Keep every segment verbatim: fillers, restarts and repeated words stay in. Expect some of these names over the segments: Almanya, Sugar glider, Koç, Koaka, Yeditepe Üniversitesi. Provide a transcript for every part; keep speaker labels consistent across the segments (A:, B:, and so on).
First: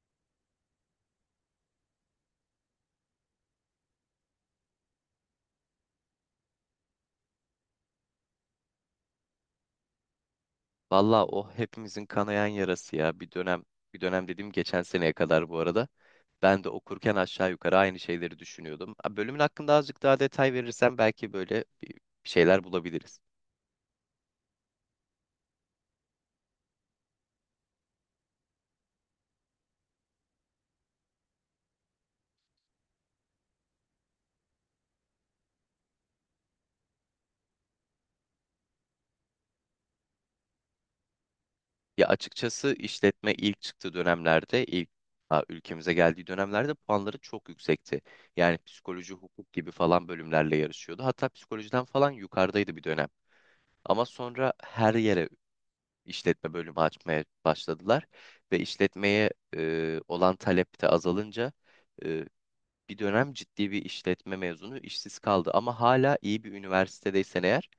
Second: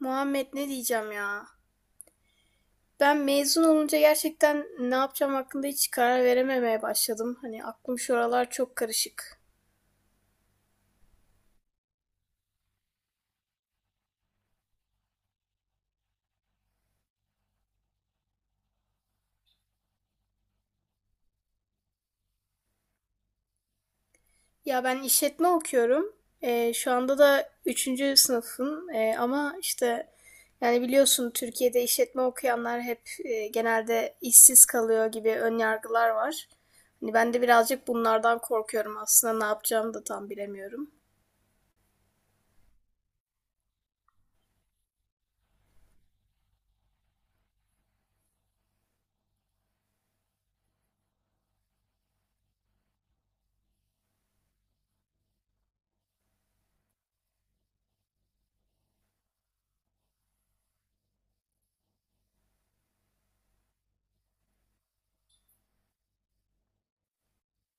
A: Muhammed, ne diyeceğim ya? Ben mezun olunca gerçekten ne yapacağım hakkında hiç karar verememeye başladım. Hani aklım şuralar çok karışık.
B: Valla o hepimizin kanayan yarası ya. Bir dönem, bir dönem dediğim geçen seneye kadar bu arada. Ben de okurken aşağı yukarı aynı şeyleri düşünüyordum. Ha, bölümün hakkında azıcık daha detay verirsen belki böyle bir bir şeyler bulabiliriz.
A: Ya ben işletme okuyorum. Ee, şu anda da üçüncü sınıfım. Ee, ama işte yani biliyorsun, Türkiye'de işletme okuyanlar hep e, genelde işsiz kalıyor gibi ön yargılar var. Hani ben de birazcık bunlardan korkuyorum. Aslında ne yapacağımı da tam bilemiyorum.
B: Ya açıkçası işletme ilk çıktığı dönemlerde, ilk ha, ülkemize geldiği dönemlerde puanları çok yüksekti. Yani psikoloji, hukuk gibi falan bölümlerle yarışıyordu. Hatta psikolojiden falan yukarıdaydı bir dönem. Ama sonra her yere işletme bölümü açmaya başladılar ve işletmeye e, olan talep de azalınca e, bir dönem ciddi bir işletme mezunu işsiz kaldı ama hala iyi bir üniversitedeysen eğer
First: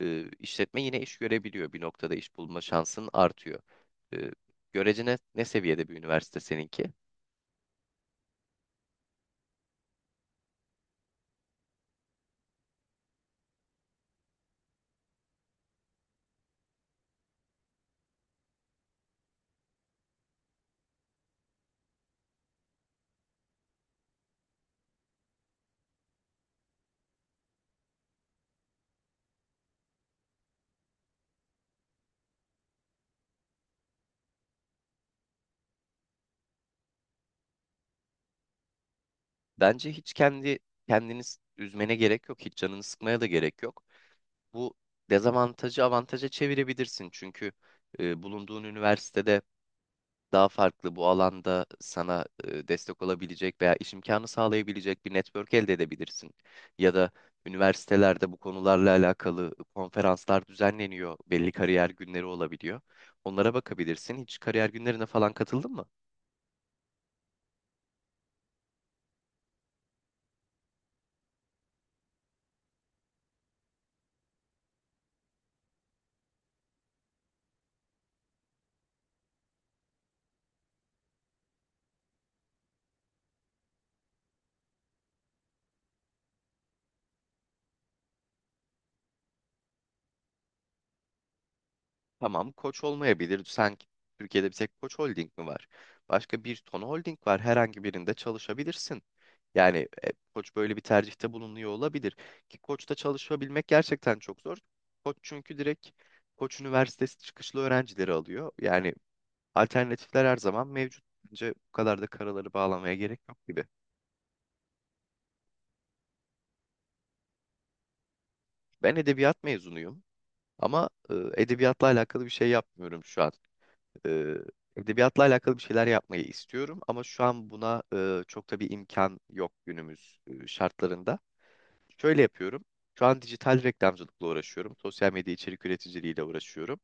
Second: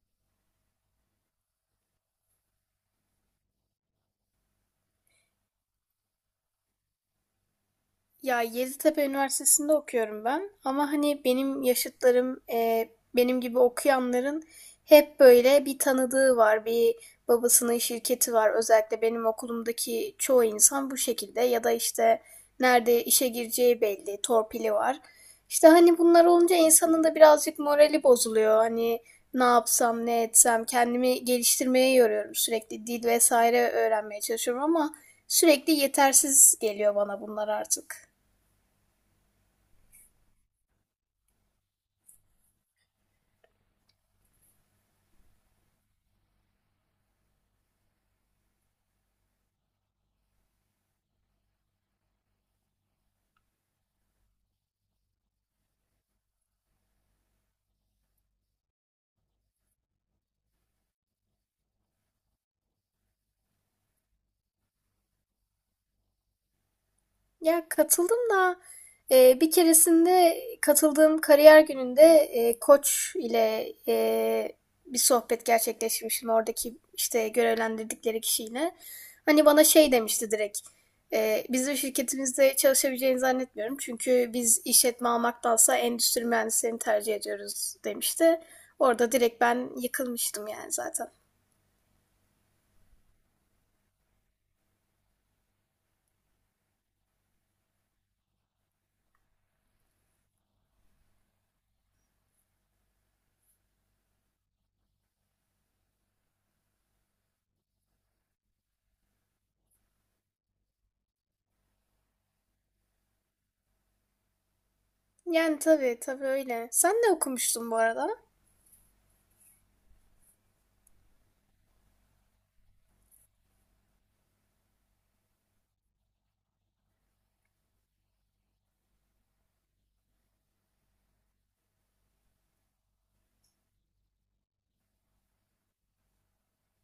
B: e, işletme yine iş görebiliyor. Bir noktada iş bulma şansın artıyor. E, Görece ne, ne seviyede bir üniversite seninki?
A: Ya Yeditepe Üniversitesi'nde okuyorum ben, ama hani benim yaşıtlarım e, benim gibi okuyanların hep böyle bir tanıdığı var, bir babasının şirketi var. Özellikle benim okulumdaki çoğu insan bu şekilde, ya da işte nerede işe gireceği belli, torpili var. İşte hani bunlar olunca insanın da birazcık morali bozuluyor. Hani ne yapsam, ne etsem kendimi geliştirmeye yoruyorum. Sürekli dil vesaire öğrenmeye çalışıyorum, ama sürekli yetersiz geliyor bana bunlar artık.
B: Bence hiç kendi kendiniz üzmene gerek yok, hiç canını sıkmaya da gerek yok. Bu dezavantajı avantaja çevirebilirsin çünkü e, bulunduğun üniversitede daha farklı bu alanda sana e, destek olabilecek veya iş imkanı sağlayabilecek bir network elde edebilirsin. Ya da üniversitelerde bu konularla alakalı konferanslar düzenleniyor. Belli kariyer günleri olabiliyor. Onlara bakabilirsin. Hiç kariyer günlerine falan katıldın mı?
A: Ya katıldım da e, bir keresinde katıldığım kariyer gününde e, Koç ile e, bir sohbet gerçekleşmiştim oradaki işte görevlendirdikleri kişiyle. Hani bana şey demişti direkt. E, bizim şirketimizde çalışabileceğini zannetmiyorum. Çünkü biz işletme almaktansa endüstri mühendislerini tercih ediyoruz, demişti. Orada direkt ben yıkılmıştım yani zaten.
B: Tamam, Koç olmayabilir. Sen Türkiye'de bir tek Koç Holding mi var? Başka bir ton holding var. Herhangi birinde çalışabilirsin. Yani e, Koç böyle bir tercihte bulunuyor olabilir. Ki Koç'ta çalışabilmek gerçekten çok zor. Koç çünkü direkt Koç Üniversitesi çıkışlı öğrencileri alıyor. Yani alternatifler her zaman mevcut. Bence bu kadar da karaları bağlamaya gerek yok gibi.
A: Yani tabii tabii, öyle. Sen ne okumuştun bu arada?
B: Ben edebiyat mezunuyum ama e, edebiyatla alakalı bir şey yapmıyorum şu an. e, Edebiyatla alakalı bir şeyler yapmayı istiyorum ama şu an buna e, çok da bir imkan yok günümüz e, şartlarında. Şöyle yapıyorum. Şu an dijital reklamcılıkla uğraşıyorum. Sosyal medya içerik üreticiliğiyle uğraşıyorum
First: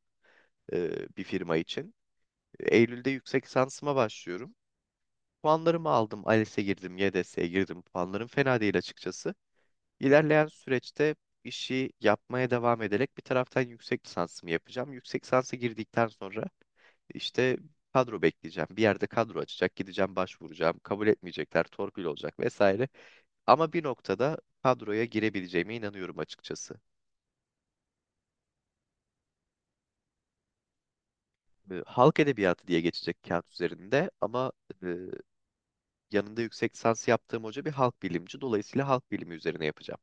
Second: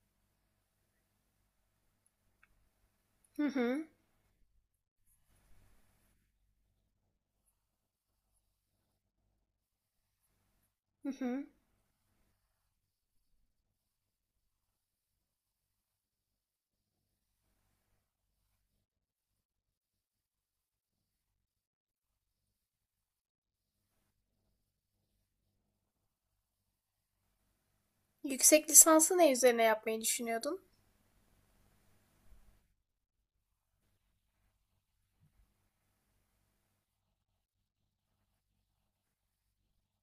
B: e, bir firma için. Eylül'de yüksek
A: Hı hı.
B: lisansıma başlıyorum. Puanlarımı aldım. ALES'e girdim, Y D S'ye girdim. Puanlarım fena değil açıkçası. İlerleyen
A: Hı
B: süreçte
A: hı.
B: işi yapmaya devam ederek bir taraftan yüksek lisansımı yapacağım. Yüksek lisansa girdikten sonra işte kadro bekleyeceğim. Bir yerde kadro açacak. Gideceğim başvuracağım. Kabul etmeyecekler. Torpil olacak vesaire. Ama bir noktada kadroya girebileceğime inanıyorum açıkçası.
A: Yüksek lisansı ne üzerine yapmayı düşünüyordun?
B: E, Halk edebiyatı diye geçecek kağıt üzerinde ama e, yanında yüksek lisans yaptığım hoca bir halk bilimci. Dolayısıyla halk bilimi üzerine yapacağım.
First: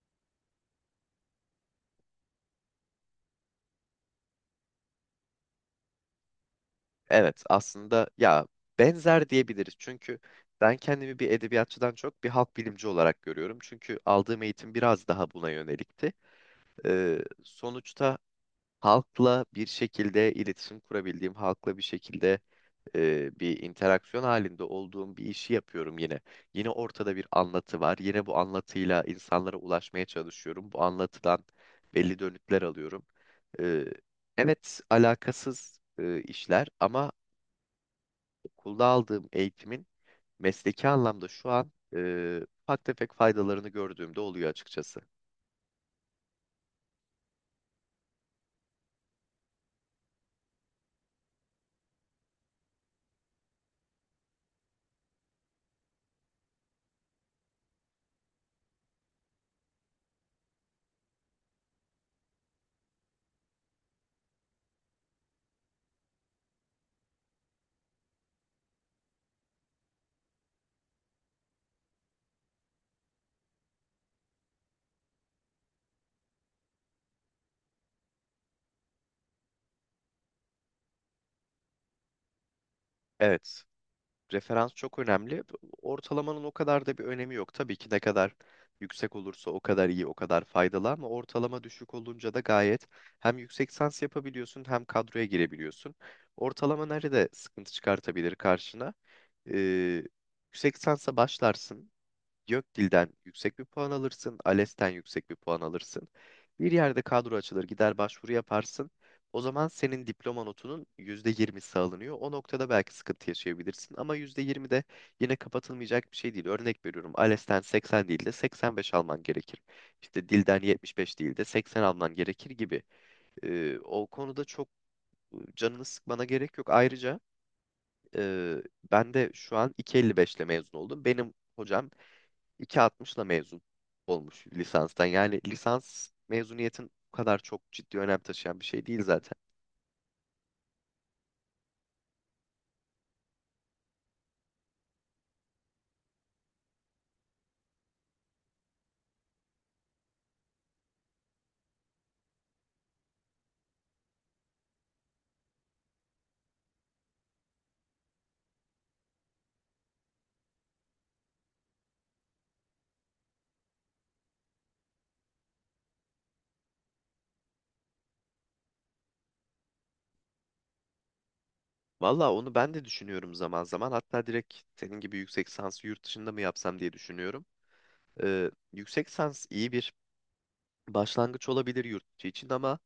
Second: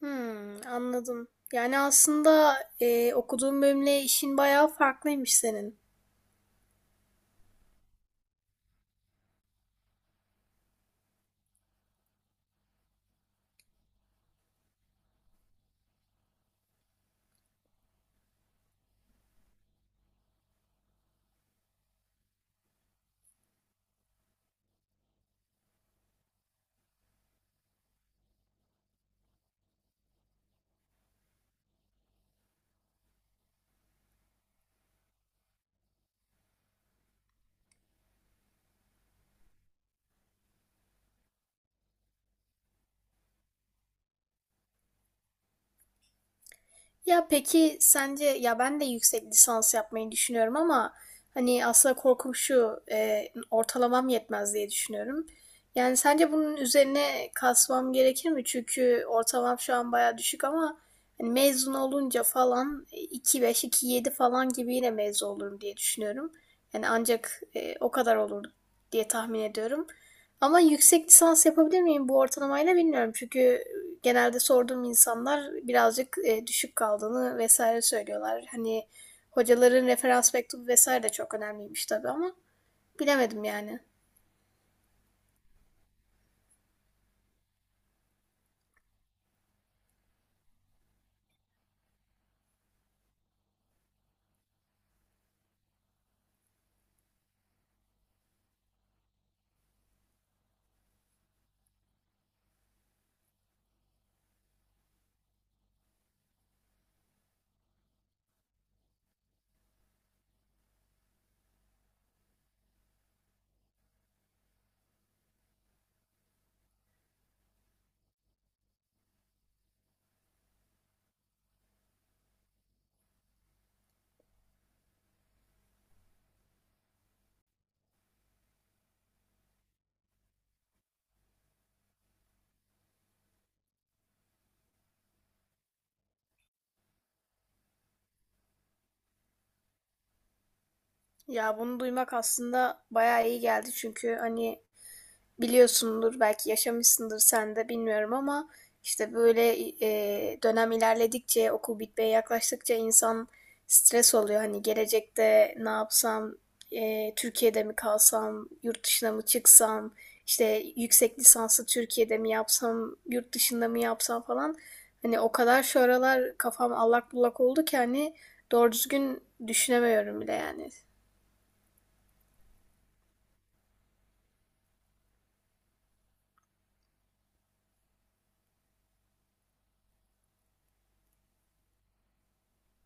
A: Hmm, anladım. Yani aslında e, okuduğun bölümle işin bayağı farklıymış senin.
B: Evet aslında ya benzer diyebiliriz. Çünkü ben kendimi bir edebiyatçıdan çok bir halk bilimci olarak görüyorum. Çünkü aldığım eğitim biraz daha buna yönelikti. Ee, sonuçta halkla bir şekilde iletişim kurabildiğim, halkla bir şekilde e, bir interaksiyon halinde olduğum bir işi yapıyorum yine. Yine ortada bir anlatı var. Yine bu anlatıyla insanlara ulaşmaya çalışıyorum. Bu anlatıdan belli dönütler alıyorum. E, evet, alakasız e, işler ama okulda aldığım eğitimin mesleki anlamda şu an e, ufak tefek faydalarını gördüğümde oluyor açıkçası.
A: Ya peki sence, ya ben de yüksek lisans yapmayı düşünüyorum ama hani aslında korkum şu: e, ortalamam yetmez diye düşünüyorum. Yani sence bunun üzerine kasmam gerekir mi? Çünkü ortalamam şu an baya düşük, ama hani mezun olunca falan e, iki beş iki yedi falan gibi yine mezun olurum diye düşünüyorum. Yani ancak e, o kadar olur diye tahmin ediyorum. Ama yüksek lisans yapabilir miyim bu ortalamayla, bilmiyorum. Çünkü genelde sorduğum insanlar birazcık e, düşük kaldığını vesaire söylüyorlar. Hani hocaların referans mektubu vesaire de çok önemliymiş tabii, ama bilemedim
B: Evet.
A: yani.
B: Referans çok önemli. Ortalamanın o kadar da bir önemi yok. Tabii ki ne kadar yüksek olursa o kadar iyi, o kadar faydalı ama ortalama düşük olunca da gayet hem yüksek lisans yapabiliyorsun hem kadroya girebiliyorsun. Ortalama nerede sıkıntı çıkartabilir karşına? Ee, Yüksek lisansa başlarsın. Gökdil'den yüksek bir puan alırsın, ALES'ten yüksek bir puan alırsın. Bir yerde kadro açılır, gider başvuru yaparsın. O zaman senin diploma notunun yüzde yirmisi alınıyor. O noktada belki sıkıntı yaşayabilirsin ama yüzde yirmi de yine kapatılmayacak bir şey değil. Örnek veriyorum, ALES'ten seksen değil de seksen beş alman gerekir. İşte dilden yetmiş beş değil de seksen alman gerekir gibi. Ee, o konuda çok canını sıkmana gerek yok. Ayrıca e, ben de şu an iki virgül elli beş ile mezun oldum. Benim hocam iki virgül altmışla mezun olmuş lisanstan. Yani lisans mezuniyetin bu kadar çok ciddi önem taşıyan bir şey değil zaten.
A: Ya bunu duymak aslında bayağı iyi geldi, çünkü hani biliyorsundur, belki yaşamışsındır sen de bilmiyorum, ama işte böyle e, dönem ilerledikçe, okul bitmeye yaklaştıkça insan stres oluyor. Hani gelecekte ne yapsam, e, Türkiye'de mi kalsam, yurt dışına mı çıksam, işte yüksek lisansı Türkiye'de mi yapsam, yurt dışında mı yapsam falan. Hani o kadar şu aralar kafam allak bullak oldu ki hani doğru düzgün düşünemiyorum bile yani.
B: Valla onu ben de düşünüyorum zaman zaman. Hatta direkt senin gibi yüksek lisansı yurt dışında mı yapsam diye düşünüyorum. Ee, yüksek lisans iyi bir başlangıç olabilir yurt içi için ama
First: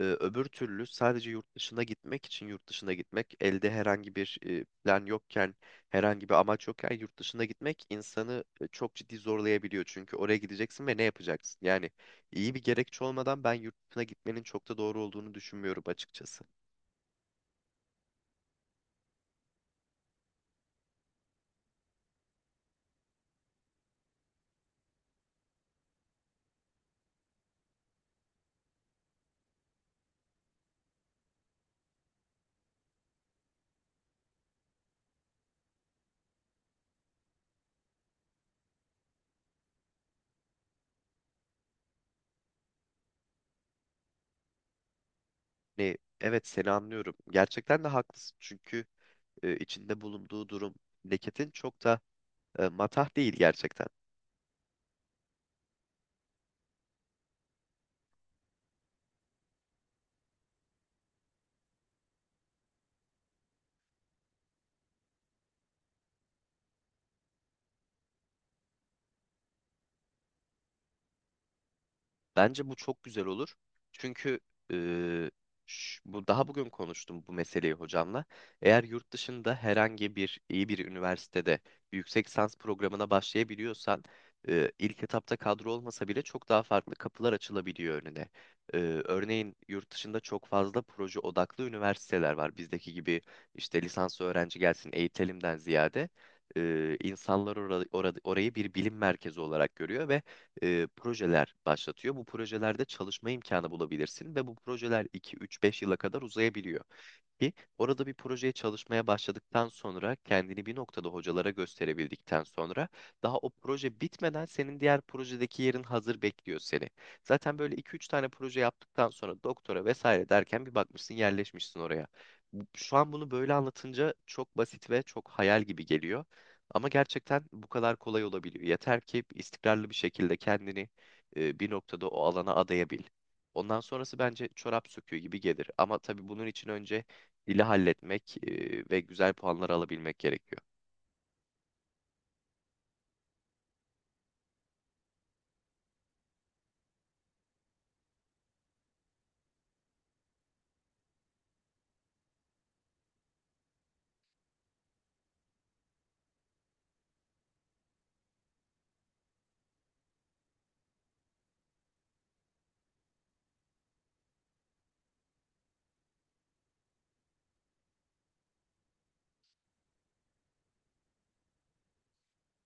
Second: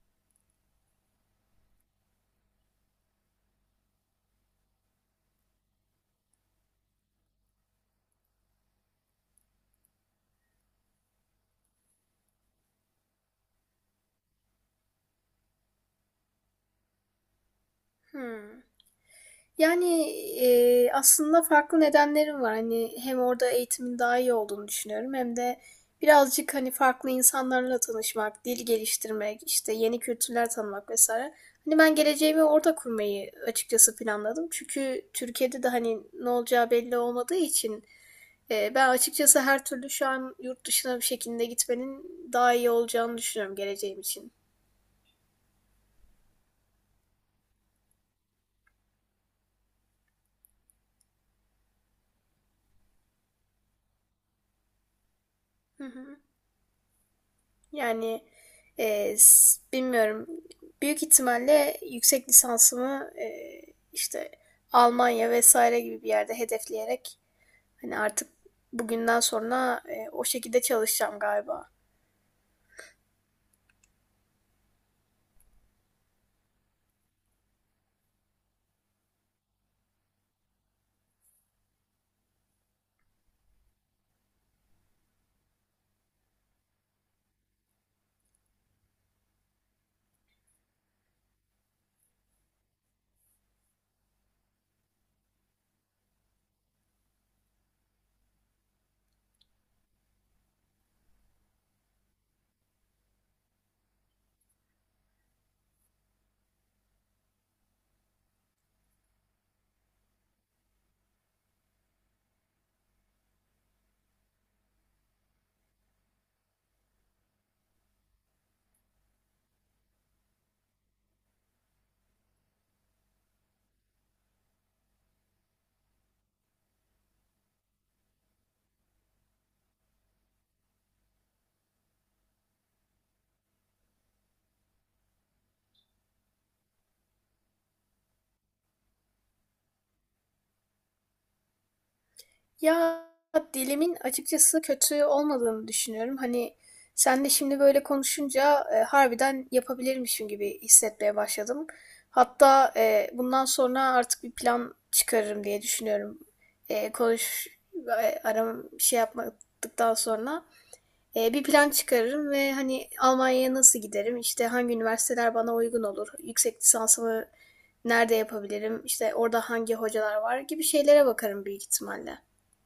B: e, öbür türlü sadece yurt dışına gitmek için yurt dışına gitmek elde herhangi bir e, plan yokken herhangi bir amaç yokken yurt dışına gitmek insanı e, çok ciddi zorlayabiliyor. Çünkü oraya gideceksin ve ne yapacaksın? Yani iyi bir gerekçe olmadan ben yurt dışına gitmenin çok da doğru olduğunu düşünmüyorum açıkçası.
A: Hmm. Yani, eee, aslında farklı nedenlerim var. Hani hem orada eğitimin daha iyi olduğunu düşünüyorum, hem de birazcık hani farklı insanlarla tanışmak, dil geliştirmek, işte yeni kültürler tanımak vesaire. Hani ben geleceğimi orada kurmayı açıkçası planladım. Çünkü Türkiye'de de hani ne olacağı belli olmadığı için eee, ben açıkçası her türlü şu an yurt dışına bir şekilde gitmenin daha iyi olacağını düşünüyorum geleceğim için.
B: Ne, evet seni anlıyorum. Gerçekten de haklısın. Çünkü e, içinde bulunduğu durum leketin çok da e, matah değil gerçekten.
A: Hı hı. Yani e, bilmiyorum. Büyük ihtimalle yüksek lisansımı e, işte Almanya vesaire gibi bir yerde hedefleyerek, hani artık bugünden sonra e, o şekilde çalışacağım galiba.
B: Bence bu çok güzel olur. Çünkü eee, ş- bu daha bugün konuştum bu meseleyi hocamla. Eğer yurt dışında herhangi bir iyi bir üniversitede yüksek lisans programına başlayabiliyorsan eee, ilk etapta kadro olmasa bile çok daha farklı kapılar açılabiliyor önüne. Eee, örneğin yurt dışında çok fazla proje odaklı üniversiteler var. Bizdeki gibi işte lisans öğrenci gelsin eğitelimden ziyade eee, insanlar ora- ora- orayı bir bilim merkezi olarak görüyor ve e, projeler başlatıyor. Bu projelerde çalışma imkanı bulabilirsin ve bu projeler iki, üç, beş yıla kadar uzayabiliyor ki orada bir projeye çalışmaya başladıktan sonra kendini bir noktada hocalara gösterebildikten sonra daha o proje bitmeden senin diğer projedeki yerin hazır bekliyor seni. Zaten böyle iki üç tane proje yaptıktan sonra doktora vesaire derken bir bakmışsın yerleşmişsin oraya. Bu- Şu an bunu böyle anlatınca çok basit ve çok hayal gibi geliyor. Ama gerçekten bu kadar kolay olabiliyor. Yeter ki istikrarlı bir şekilde kendini e, bir noktada o alana adayabil. Ondan sonrası bence çorap söküğü gibi gelir. Ama tabii bunun için önce dili halletmek e, ve güzel puanlar alabilmek gerekiyor.
A: Ya dilimin açıkçası kötü olmadığını düşünüyorum. Hani sen de şimdi böyle konuşunca e, harbiden yapabilirmişim gibi hissetmeye başladım. Hatta e, bundan sonra artık bir plan çıkarırım diye düşünüyorum. E, konuş, e, aram şey yapmadıktan sonra, e, bir plan çıkarırım ve hani Almanya'ya nasıl giderim? İşte hangi üniversiteler bana uygun olur? Yüksek lisansımı nerede yapabilirim? İşte orada hangi hocalar var gibi şeylere bakarım büyük ihtimalle.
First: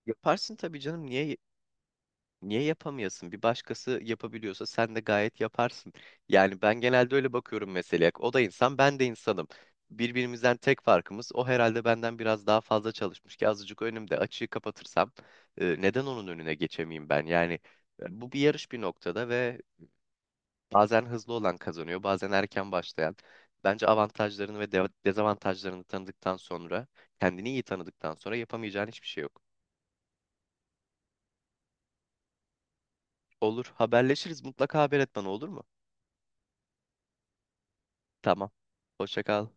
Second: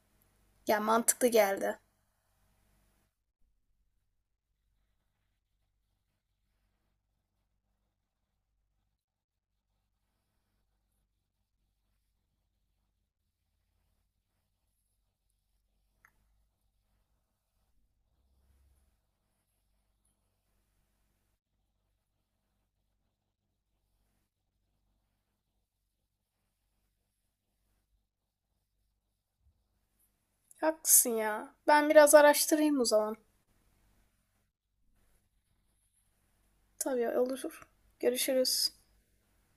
B: Yaparsın tabii
A: Ya
B: canım.
A: mantıklı
B: Niye
A: geldi.
B: niye yapamayasın? Bir başkası yapabiliyorsa sen de gayet yaparsın. Yani ben genelde öyle bakıyorum meseleye. O da insan, ben de insanım. Birbirimizden tek farkımız o herhalde benden biraz daha fazla çalışmış ki azıcık önümde açığı kapatırsam e, neden onun önüne geçemeyeyim ben? Yani e, bu bir yarış bir noktada ve bazen hızlı olan kazanıyor, bazen erken başlayan. Bence avantajlarını ve de- dezavantajlarını tanıdıktan sonra, kendini iyi tanıdıktan sonra yapamayacağın hiçbir şey yok.
A: Haklısın ya. Ben biraz araştırayım o zaman.
B: Olur, haberleşiriz. Mutlaka haber et bana olur mu?
A: Tabii, olur.
B: Tamam.
A: Görüşürüz.
B: Hoşça kal.